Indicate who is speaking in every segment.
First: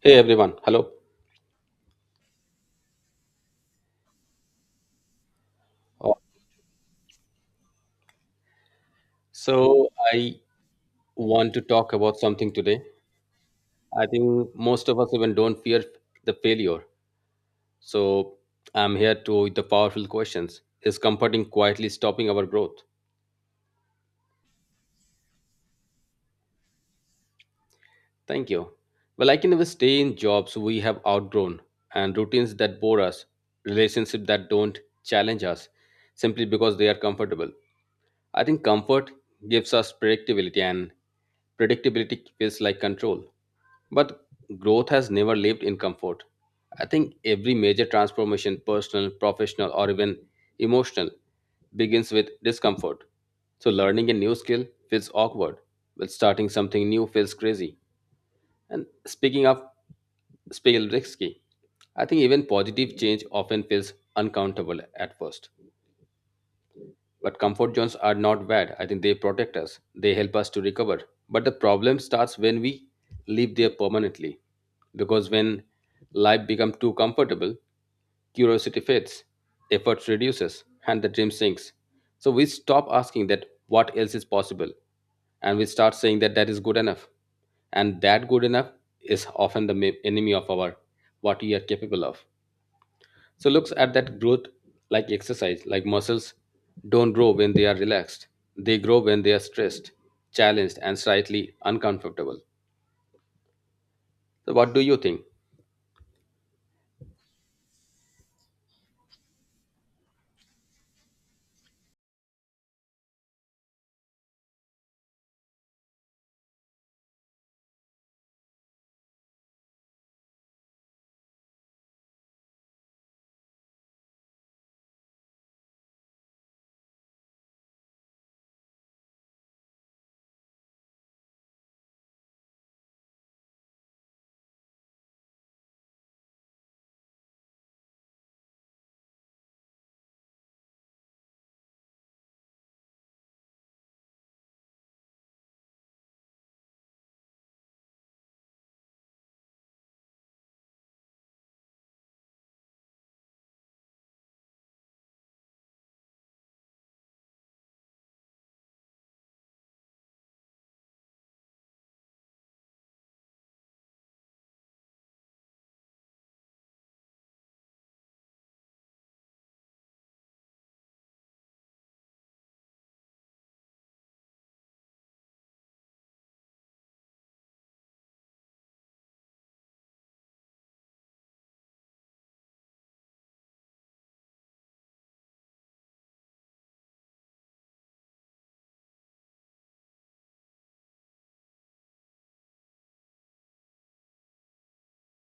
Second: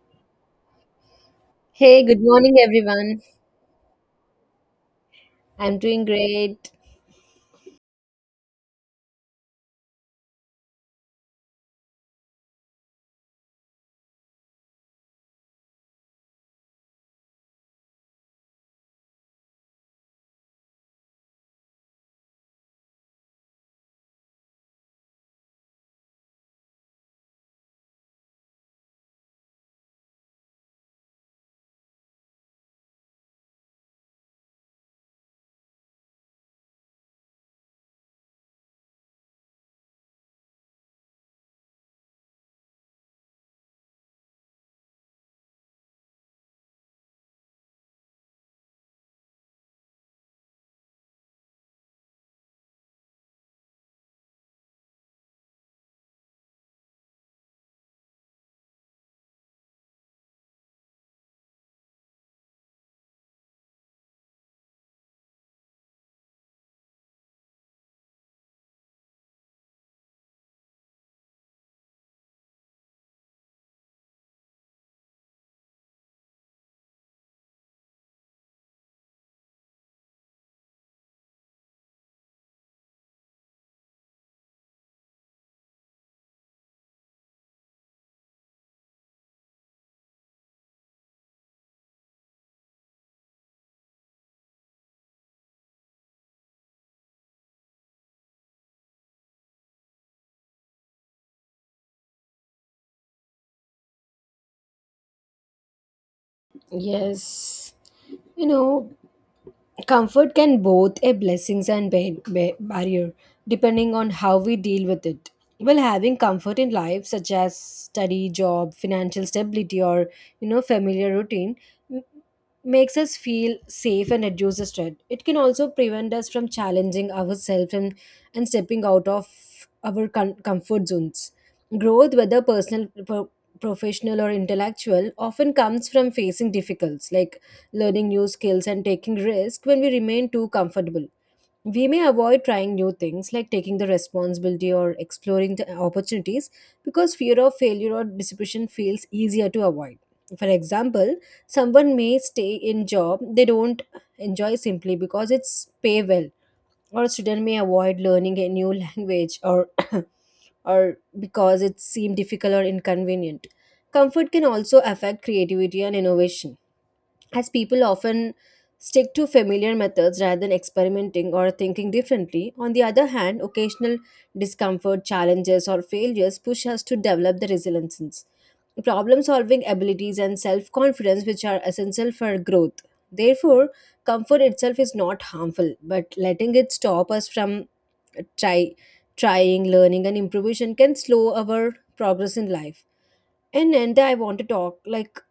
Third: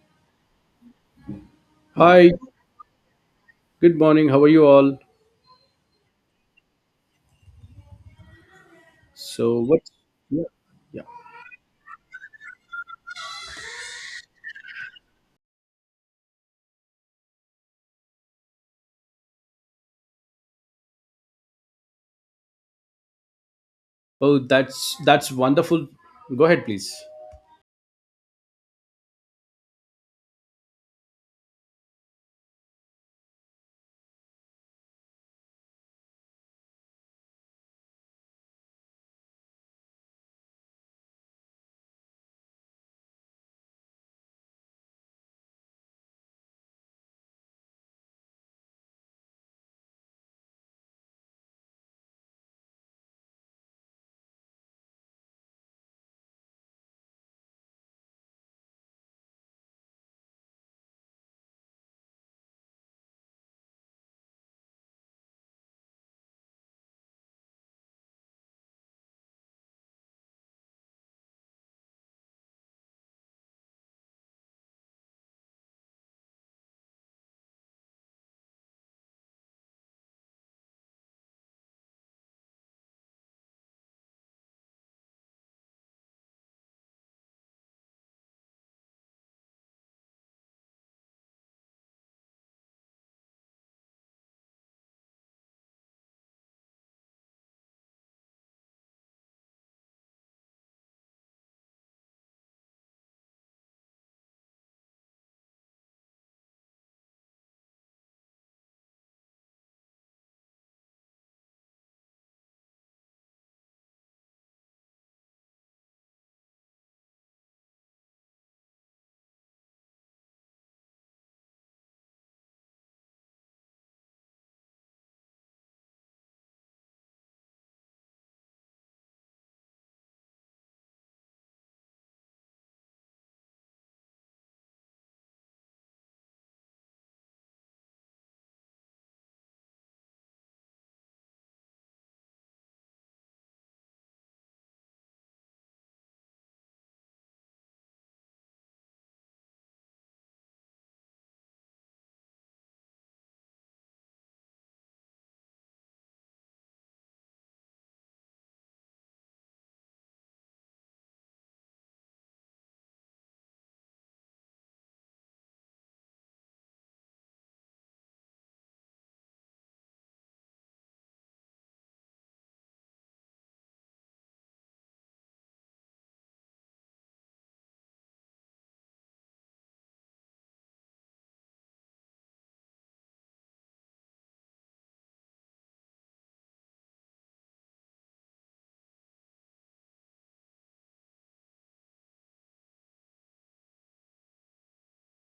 Speaker 1: Hey everyone, hello.
Speaker 2: Hey, good
Speaker 3: Hi,
Speaker 2: morning, everyone.
Speaker 3: good morning. How are you all?
Speaker 2: I'm doing
Speaker 1: Uh,
Speaker 2: great.
Speaker 3: So what?
Speaker 1: So I
Speaker 3: Yeah, yeah.
Speaker 1: want to talk about something today. I think most of us even don't fear the failure. So I'm here to with the powerful questions. Is comforting quietly stopping our growth?
Speaker 3: Oh, that's wonderful. Go ahead, please.
Speaker 1: Thank you. Well, I can never stay in jobs we have outgrown and routines that bore us, relationships that don't challenge us simply because they are comfortable. I think comfort gives us predictability and predictability feels like control. But growth has never lived in comfort. I think every major transformation, personal, professional, or even emotional, begins with discomfort. So, learning a new skill feels awkward, while starting something new feels crazy. And speaking of feels risky, I think even positive change often feels uncountable at first. But comfort zones are not bad. I think they protect us, they help us to recover. But the problem starts when we live there permanently. Because when life becomes too comfortable, curiosity fades, effort reduces, and the dream sinks. So we stop asking that what else is possible, and we start saying that that is good enough. And that good enough is often the enemy of our what we are capable of. So looks at that growth like exercise, like muscles don't grow when they are relaxed. They grow when they are stressed, challenged, and slightly uncomfortable. So what do you think?
Speaker 2: Yes, you know, comfort can both a blessings and barrier depending on how we deal with it. Well, having comfort in life such as study, job, financial stability or familiar routine m- makes us feel safe and reduces stress. It can also prevent us from challenging ourselves and stepping out of our comfort zones. Growth, whether personal, professional or intellectual, often comes from facing difficulties like learning new skills and taking risks when we remain too comfortable. We may avoid trying new things like taking the responsibility or exploring the opportunities because fear of failure or disappointment feels easier to avoid. For example, someone may stay in job they don't enjoy simply because it's pay well or a student may avoid learning a new language or or because it seems difficult or inconvenient. Comfort can also affect creativity and innovation as people often stick to familiar methods rather than experimenting or thinking differently. On the other hand, occasional discomfort, challenges, or failures push us to develop the resilience, problem solving abilities, and self confidence, which are essential for growth. Therefore, comfort itself is not harmful, but letting it stop us from try, trying, learning, and improvisation can slow our progress in life. In end, I want to talk like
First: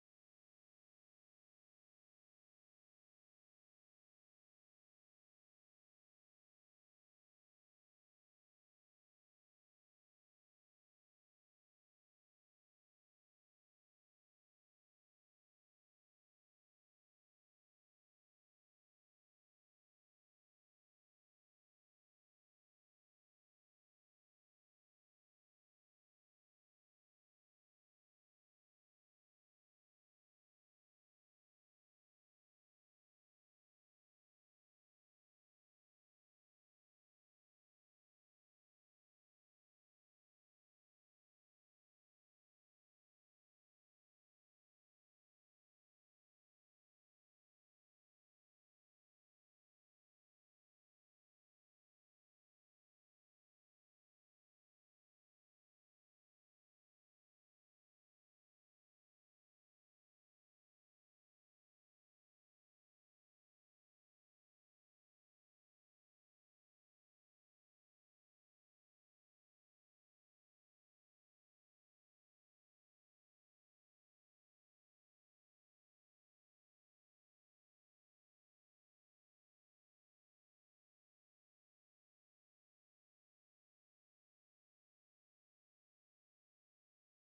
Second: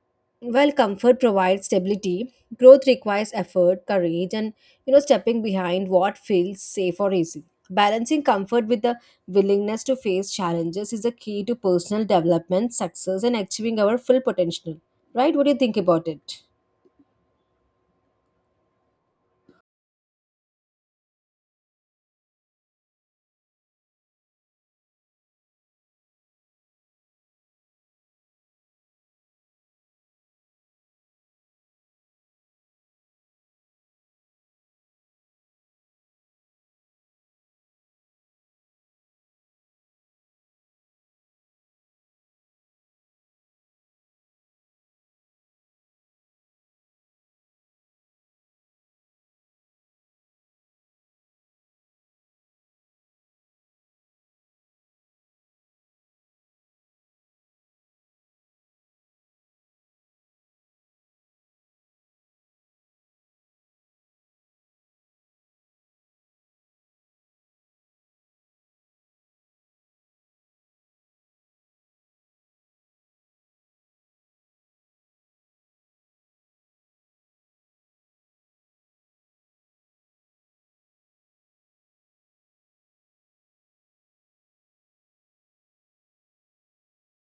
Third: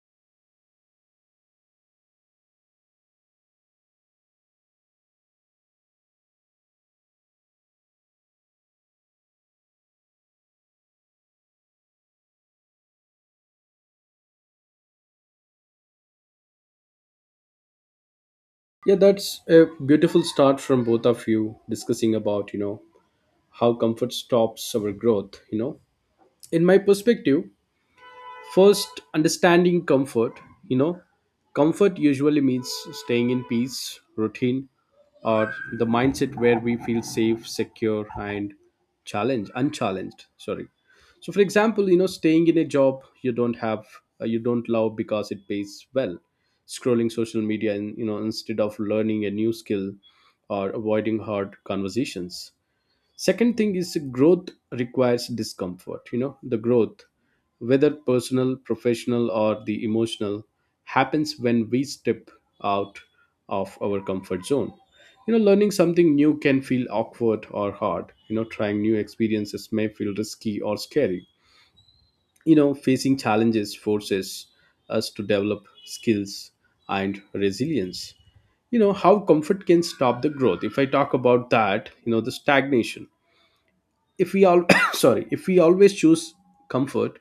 Speaker 2: while comfort provides stability, growth requires effort, courage, and stepping behind what feels safe or easy. Balancing comfort with the willingness to face challenges is the key to personal development, success, and achieving our full potential. Right? What do you think about it?
Speaker 3: Yeah, that's a beautiful start from both of you discussing about, how comfort stops our growth. In my perspective, first understanding comfort, you know, comfort usually means staying in peace, routine, or the mindset where we feel safe, secure, and challenged, unchallenged. Sorry. So for example, staying in a job you don't have you don't love because it pays well, scrolling social media, and instead of learning a new skill or avoiding hard conversations. Second thing is growth requires discomfort, the growth, whether personal, professional, or the emotional, happens when we step out of our comfort zone. Learning something new can feel awkward or hard, trying new experiences may feel risky or scary. Facing challenges forces us to develop skills and resilience. How comfort can stop the growth if I talk about that, the stagnation. If we all sorry, if we always choose comfort,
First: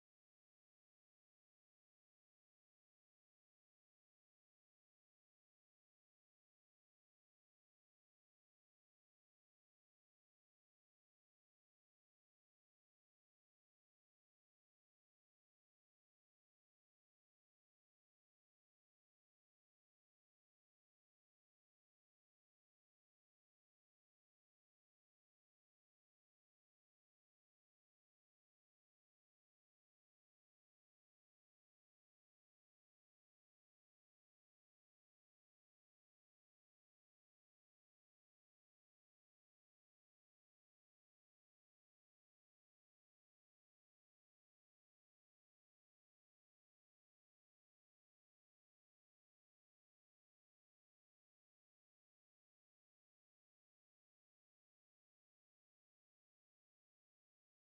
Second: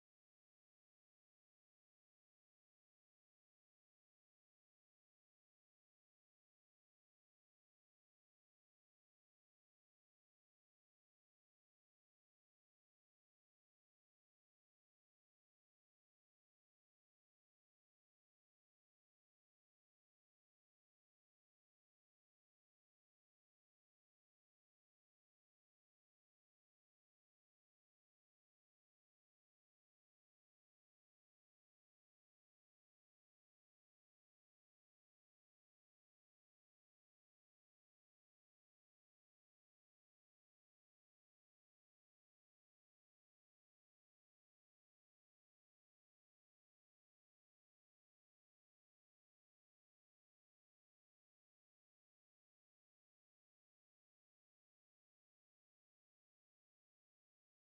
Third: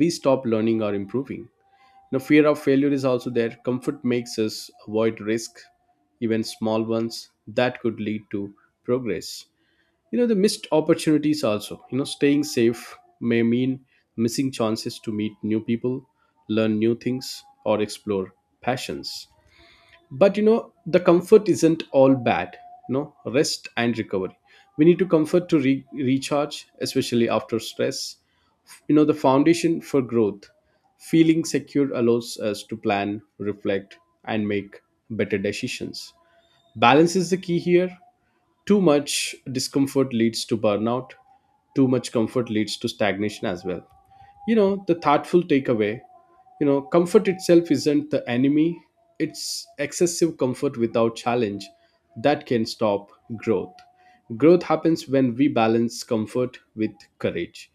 Speaker 3: we stop learning or improving. Now, fear of failure is also there. Comfort makes us avoid risk, even small ones that could lead to progress. The missed opportunities also. Staying safe may mean missing chances to meet new people, learn new things, or explore passions. But the comfort isn't all bad. you know rest and recovery, we need to comfort to recharge, especially after stress. The foundation for growth, feeling secure allows us to plan, reflect, and make better decisions. Balance is the key here. Too much discomfort leads to burnout. Too much comfort leads to stagnation as well. You know, the thoughtful takeaway, comfort itself isn't the enemy, it's excessive comfort without challenge that can stop growth. Growth happens when we balance comfort with courage,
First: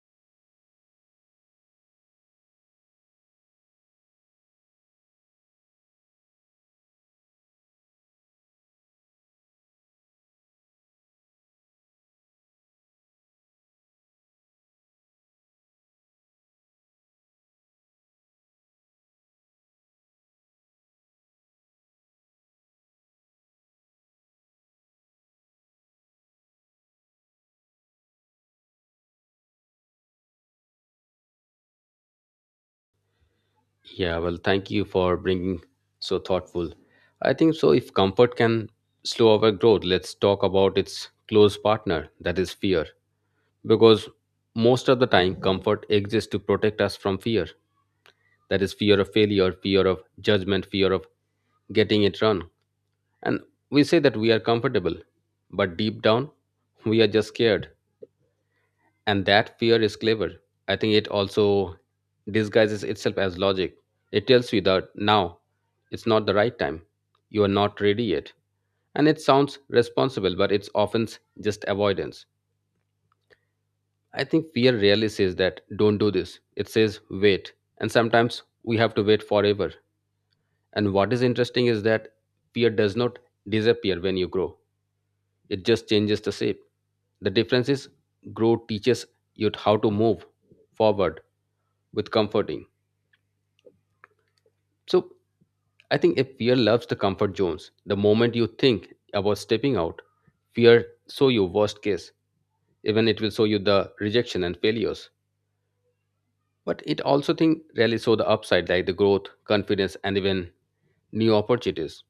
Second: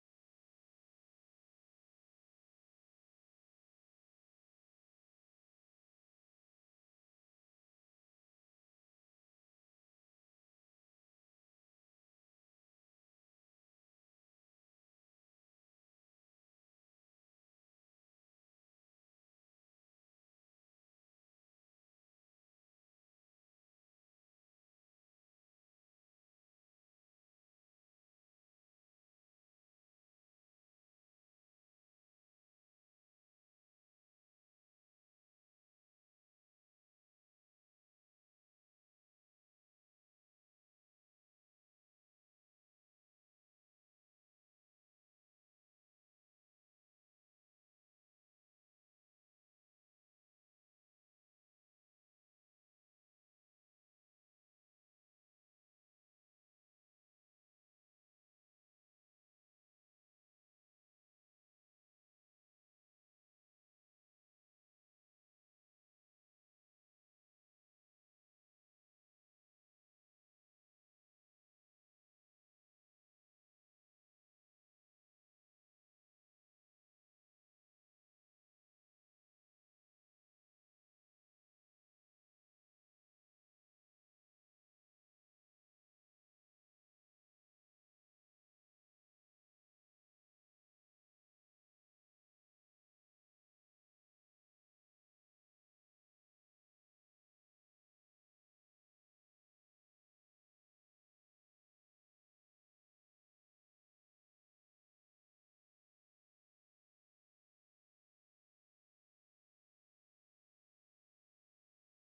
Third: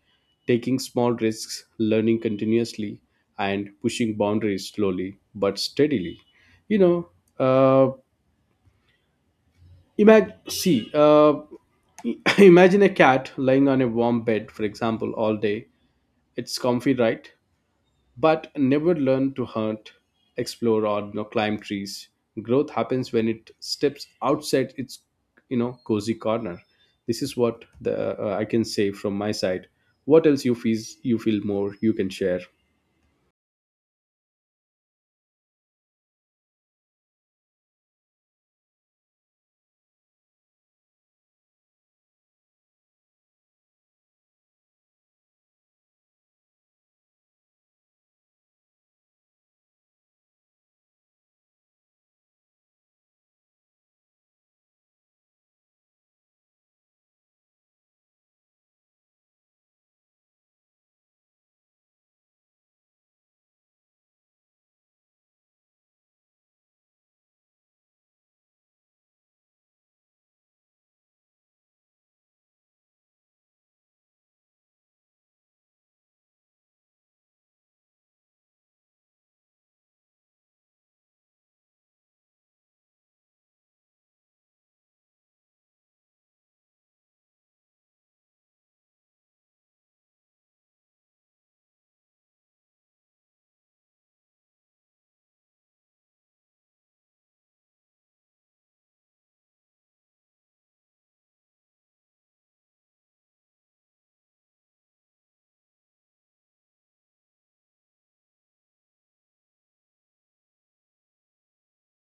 Speaker 3: taking small risks, learning continuously, and pushing boundaries slowly but steadily. You know, uh, imagine, imagine a cat lying on a warm bed, for example, all day. It's comfy, right? But never learn to hunt, explore, or climb trees. Growth happens when it steps outside its cozy corner. This is what the I can say from my side. What else you feel more you can share?
Speaker 1: Yeah, well, thank you for bringing so thoughtful. I think so. If comfort can slow our growth, let's talk about its close partner, that is fear. Because most of the time, comfort exists to protect us from fear. That is fear of failure, fear of judgment, fear of getting it wrong. And we say that we are comfortable, but deep down, we are just scared. And that fear is clever. I think it also disguises itself as logic. It tells you that now it's not the right time. You are not ready yet. And it sounds responsible, but it's often just avoidance. I think fear rarely says that don't do this. It says wait. And sometimes we have to wait forever. And what is interesting is that fear does not disappear when you grow. It just changes the shape. The difference is grow teaches you how to move forward with comforting. So I think if fear loves the comfort zones, the moment you think about stepping out, fear show you worst case. Even it will show you the rejection and failures. But it also think really show the upside like the growth, confidence, and even new opportunities.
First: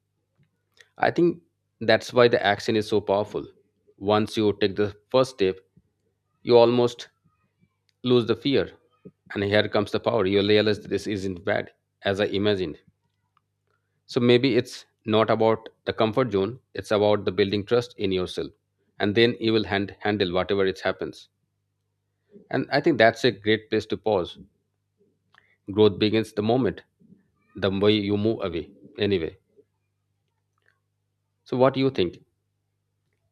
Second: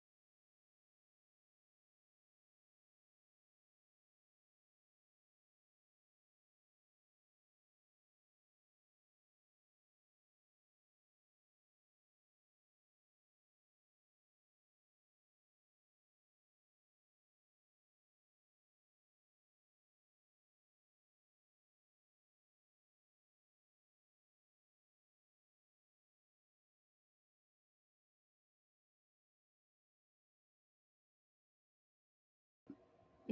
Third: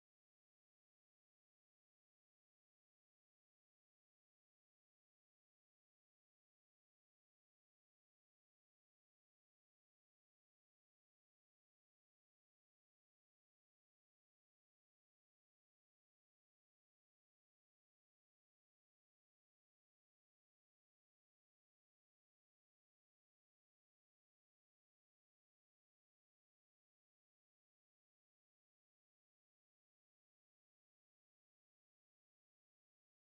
Speaker 1: I think that's why the action is so powerful. Once you take the first step, you almost lose the fear and here comes the power you realize this isn't bad as I imagined. So maybe it's not about the comfort zone, it's about the building trust in yourself and then you will handle whatever it happens. And I think that's a great place to pause. Growth begins the moment the way you move away anyway. So what do you think?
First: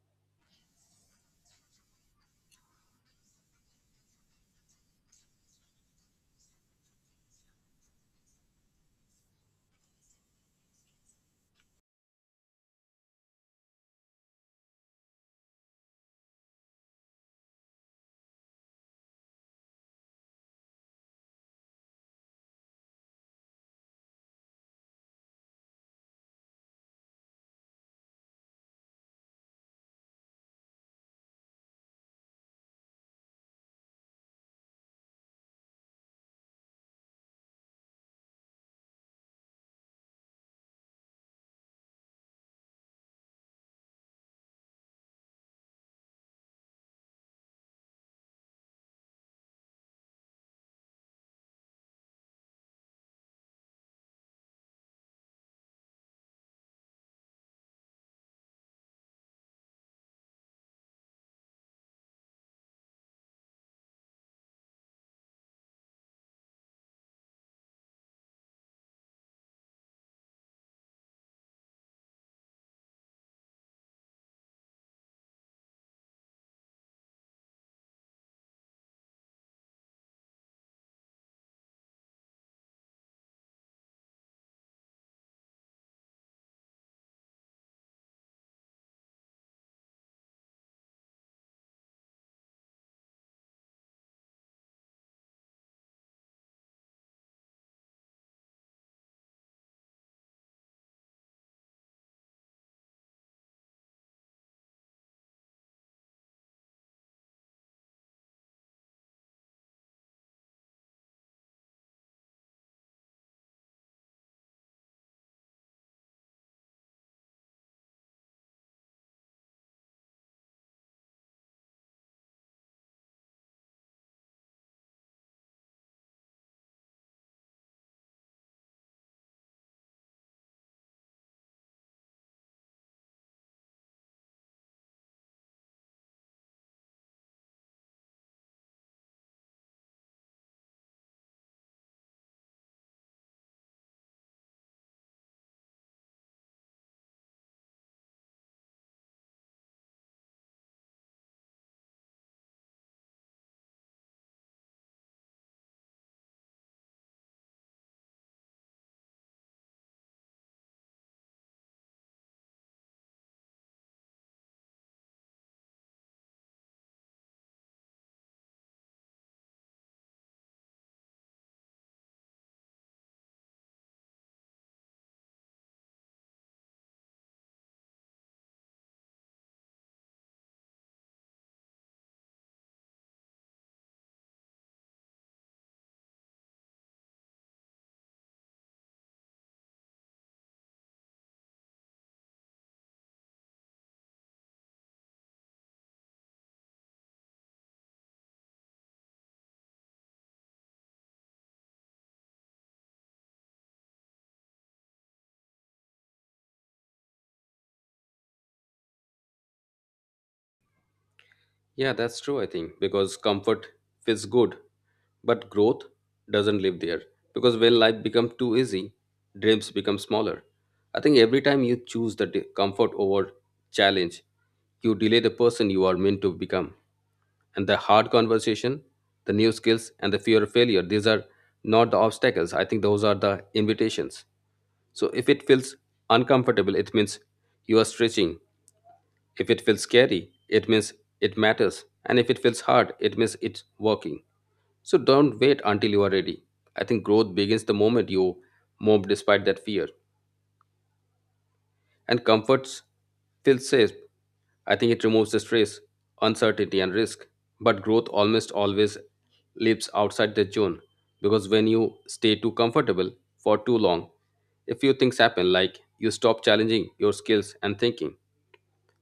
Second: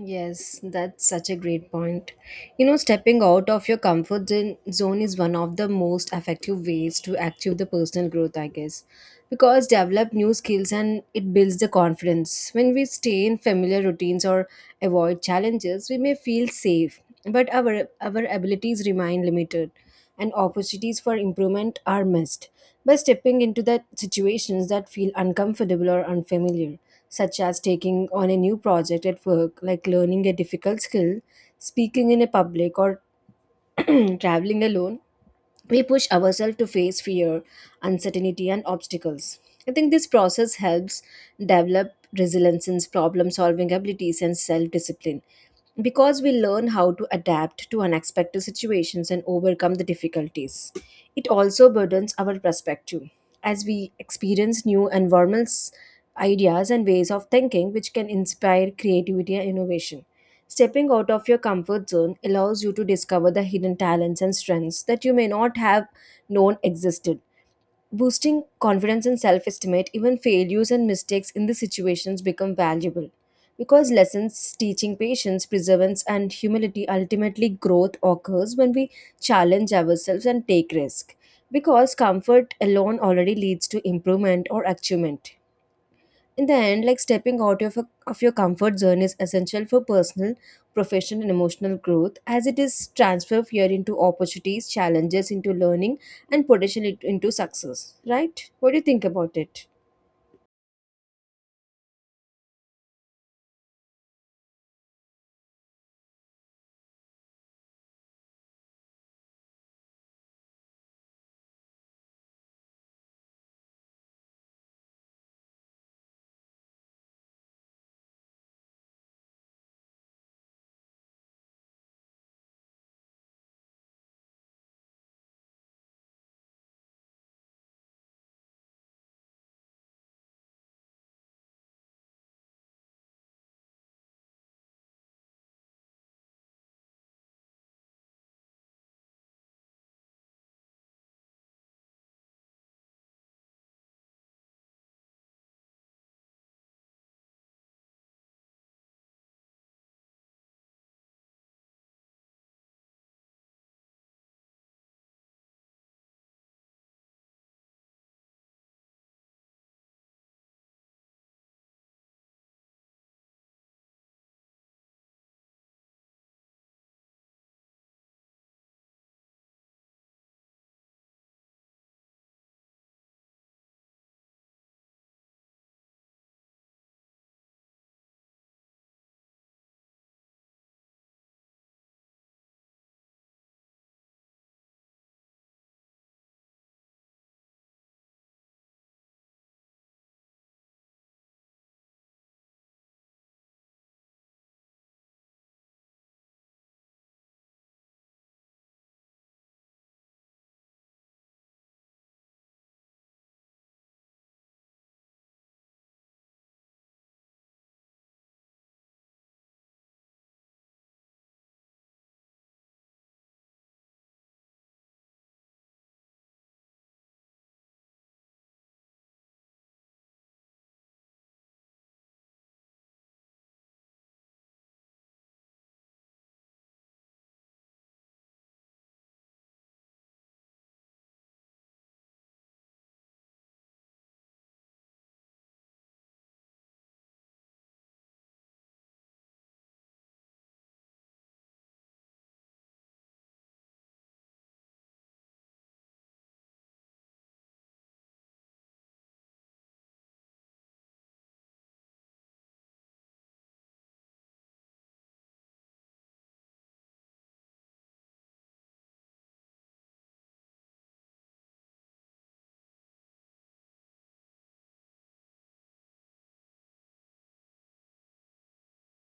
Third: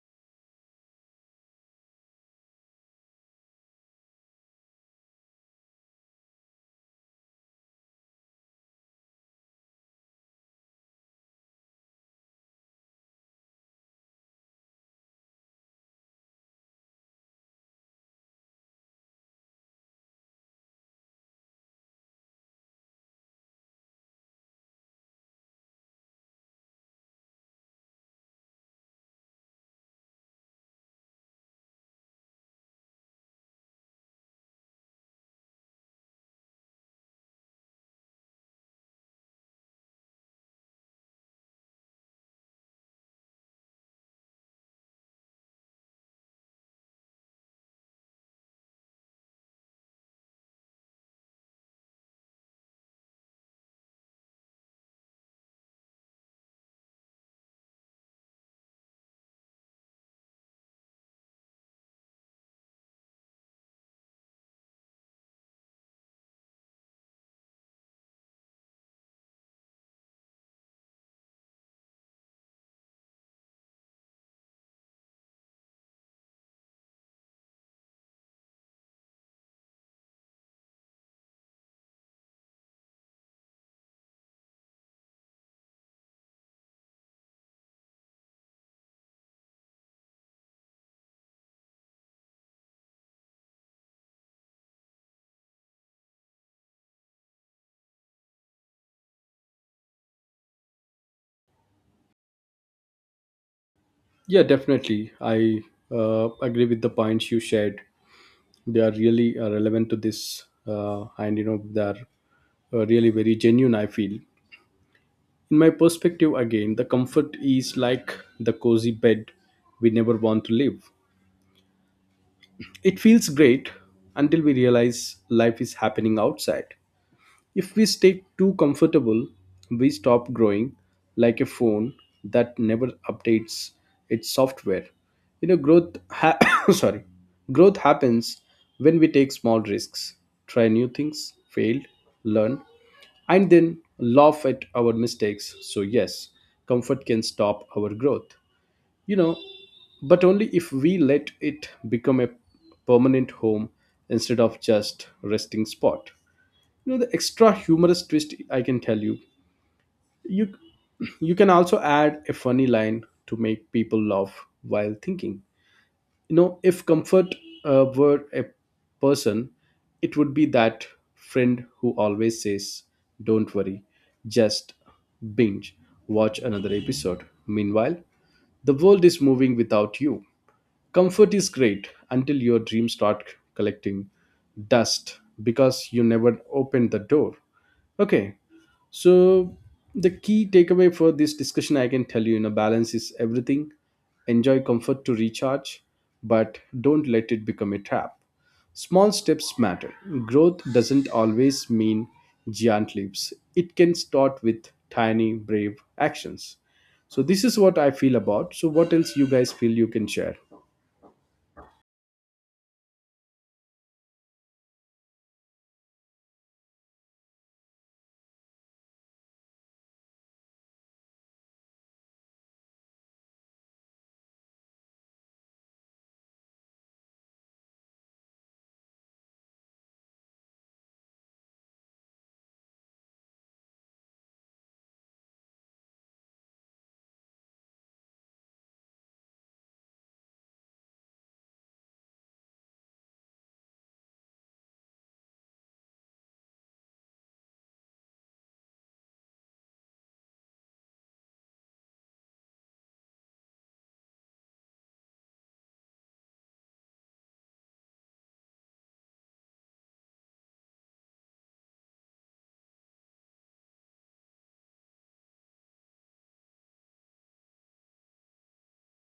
Speaker 2: Yes, that's such a great point. You know, stepping out of your zone is one of the most effective ways to achieve the personal growth, I guess, because develop new skills and it builds the confidence. When we stay in familiar routines or avoid challenges, we may feel safe but our abilities remain limited and opportunities for improvement are missed by stepping into that situations that feel uncomfortable or unfamiliar such as taking on a new project at work like learning a difficult skill speaking in a public or traveling alone we push ourselves to face fear, uncertainty, and obstacles. I think this process helps develop resilience, in problem solving abilities, and self discipline because we learn how to adapt to unexpected situations and overcome the difficulties. It also burdens our perspective as we experience new environments, ideas, and ways of thinking, which can inspire creativity and innovation. Stepping out of your comfort zone allows you to discover the hidden talents and strengths that you may not have known existed. Boosting confidence and self estimate, even failures and mistakes in these situations become valuable because lessons teaching patience, perseverance, and humility ultimately growth occurs when we challenge ourselves and take risk because comfort alone already leads to improvement or achievement. In the end, like stepping out of your comfort zone is essential for personal, professional, and emotional growth as it is transfer fear into opportunities, challenges into learning, and potential into success. Right? What do you think about it?
Speaker 3: Yeah, definitely. I agree with the points you shared. They are really relevant to this, and you know they are really very genuine, I feel. In my perspective, again, the comfort is like the cozy bed we never want to leave. It feels great until we realize life is happening outside. If we stay too comfortable, we stop growing like a phone that never updates its software. You know, growth ha- sorry. Growth happens when we take small risks, try new things, fail, learn, and then laugh at our mistakes. So yes, comfort can stop our growth. You know, but only if we let it become a permanent home instead of just resting spot. The extra humorous twist I can tell you, you can also add a funny line to make people laugh while thinking. If comfort were a person, it would be that friend who always says, don't worry, just binge watch another episode. Meanwhile, the world is moving without you. Comfort is great until your dreams start collecting dust because you never opened the door. Okay, so the key takeaway for this discussion, I can tell you, you know, balance is everything. Enjoy comfort to recharge, but don't let it become a trap. Small steps matter. Growth doesn't always mean giant leaps, it can start with tiny, brave actions. So this is what I feel about. So what else you guys feel you can share?
Speaker 1: Yeah, that's true. I think because comfort feels good. But growth doesn't live there because when life becomes too easy, dreams become smaller. I think every time you choose the comfort over challenge, you delay the person you are meant to become. And the hard conversation, the new skills, and the fear of failure, these are not the obstacles. I think those are the invitations. So if it feels uncomfortable, it means you are stretching. If it feels scary, it means it matters. And if it feels hard, it means it's working. So don't wait until you are ready. I think growth begins the moment you move despite that fear. And comforts feels safe. I think it removes the stress, uncertainty, and risk. But growth almost always lives outside the zone because when you stay too comfortable for too long, a few things happen like you stop challenging your skills and thinking.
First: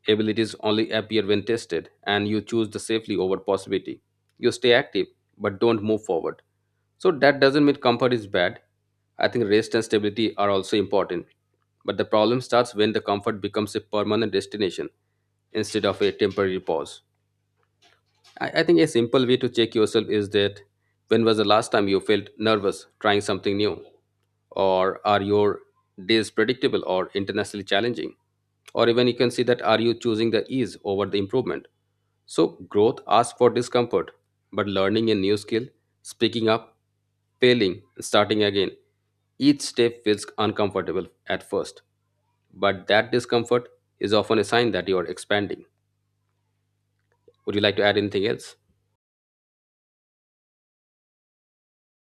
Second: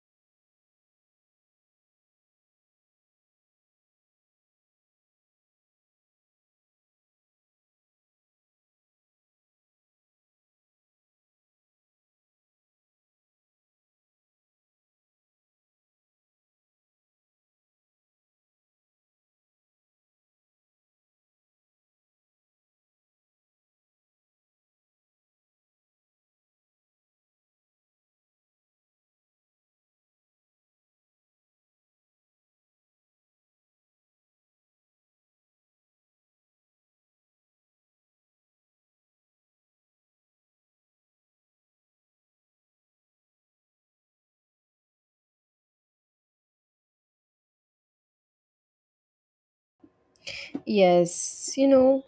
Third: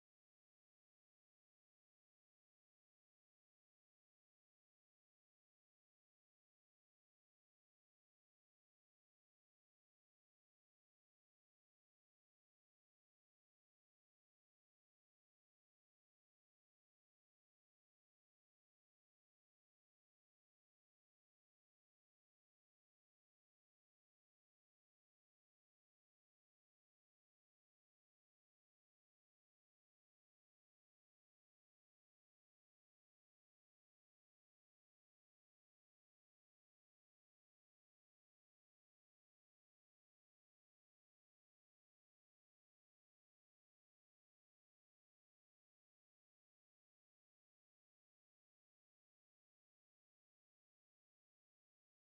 Speaker 1: Abilities only appear when tested, and you choose the safely over possibility. You stay active, but don't move forward. So that doesn't mean comfort is bad. I think rest and stability are also important. But the problem starts when the comfort becomes a permanent destination instead of a temporary pause. I think a simple way to check yourself is that when was the last time you felt nervous trying something new? Or are your days predictable or internationally challenging? Or even you can see that are you choosing the ease over the improvement? So growth asks for discomfort, but learning a new skill, speaking up, failing, and starting again, each step feels uncomfortable at first. But that discomfort is often a sign that you are expanding. Would you like to add anything else?
Speaker 2: Yes, you know,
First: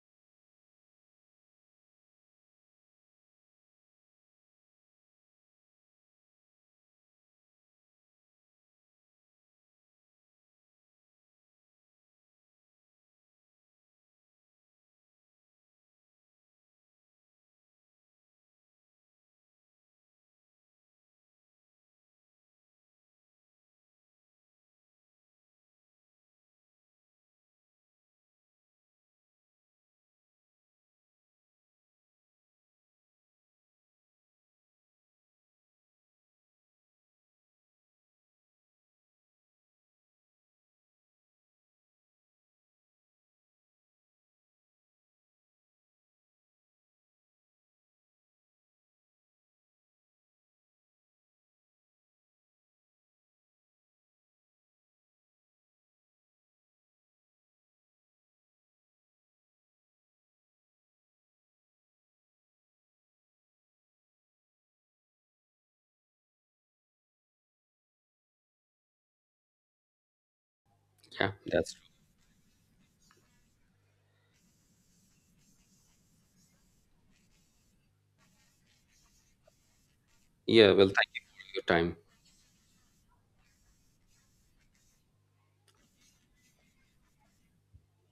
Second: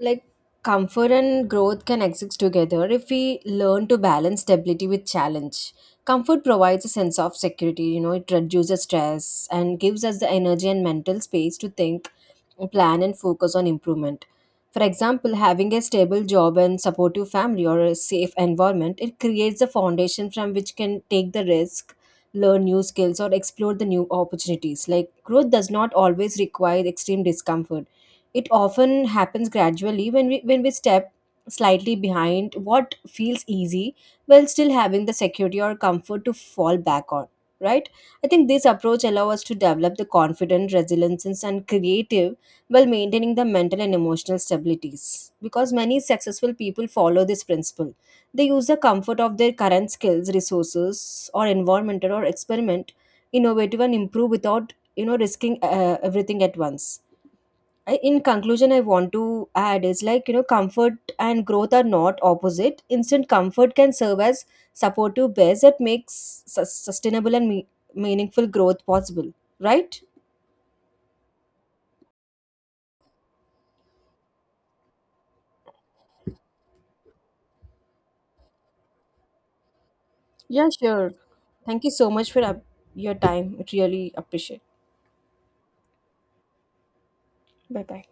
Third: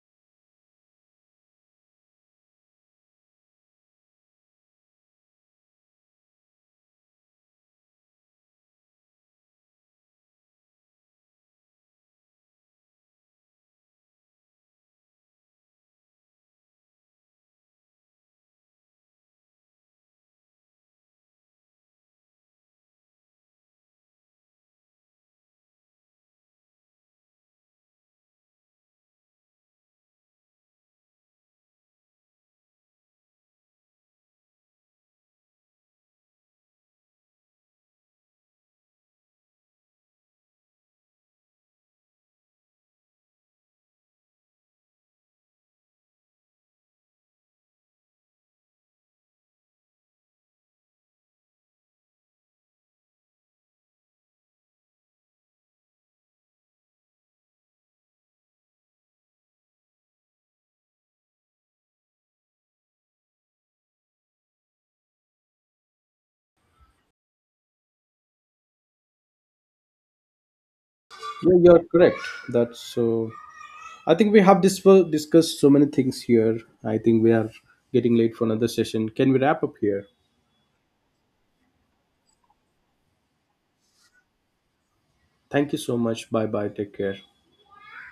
Speaker 2: like comfort and growth can exist together if we learn to balance stability with challenge comfort provides a sense of security you know it reduces stress and gives us the energy and mental space to think plan and focus on improvement for example having a stable job and supportive family or a safe environment it creates a foundation from which can take the risk learn new skills or explore the new opportunities like growth does not always require extreme discomfort it often happens gradually when we step slightly behind what feels easy while still having the security or comfort to fall back on, right? I think this approach allows us to develop the confident, resilience and creative while maintaining the mental and emotional stabilities. Because many successful people follow this principle. They use the comfort of their current skills, resources, or environment or experiment innovative and improve without risking everything at once. I, in conclusion, I want to add is like, you know, comfort and growth are not opposite. Instant comfort can serve as supportive base that makes sustainable and meaningful growth possible, right?
Speaker 1: Yeah,
Speaker 3: Yeah,
Speaker 1: that's
Speaker 3: you're correct. That's so. I think we have discussed so many things here. I think we are getting late for another session. Can we wrap up here?
Speaker 2: Yeah,
Speaker 1: Yeah, well, thank
Speaker 2: sure.
Speaker 1: you for your
Speaker 2: Thank you
Speaker 1: time.
Speaker 2: so much for your time. It really appreciate.
Speaker 3: Thank you so much. Bye bye. Take care.
Speaker 2: Bye bye.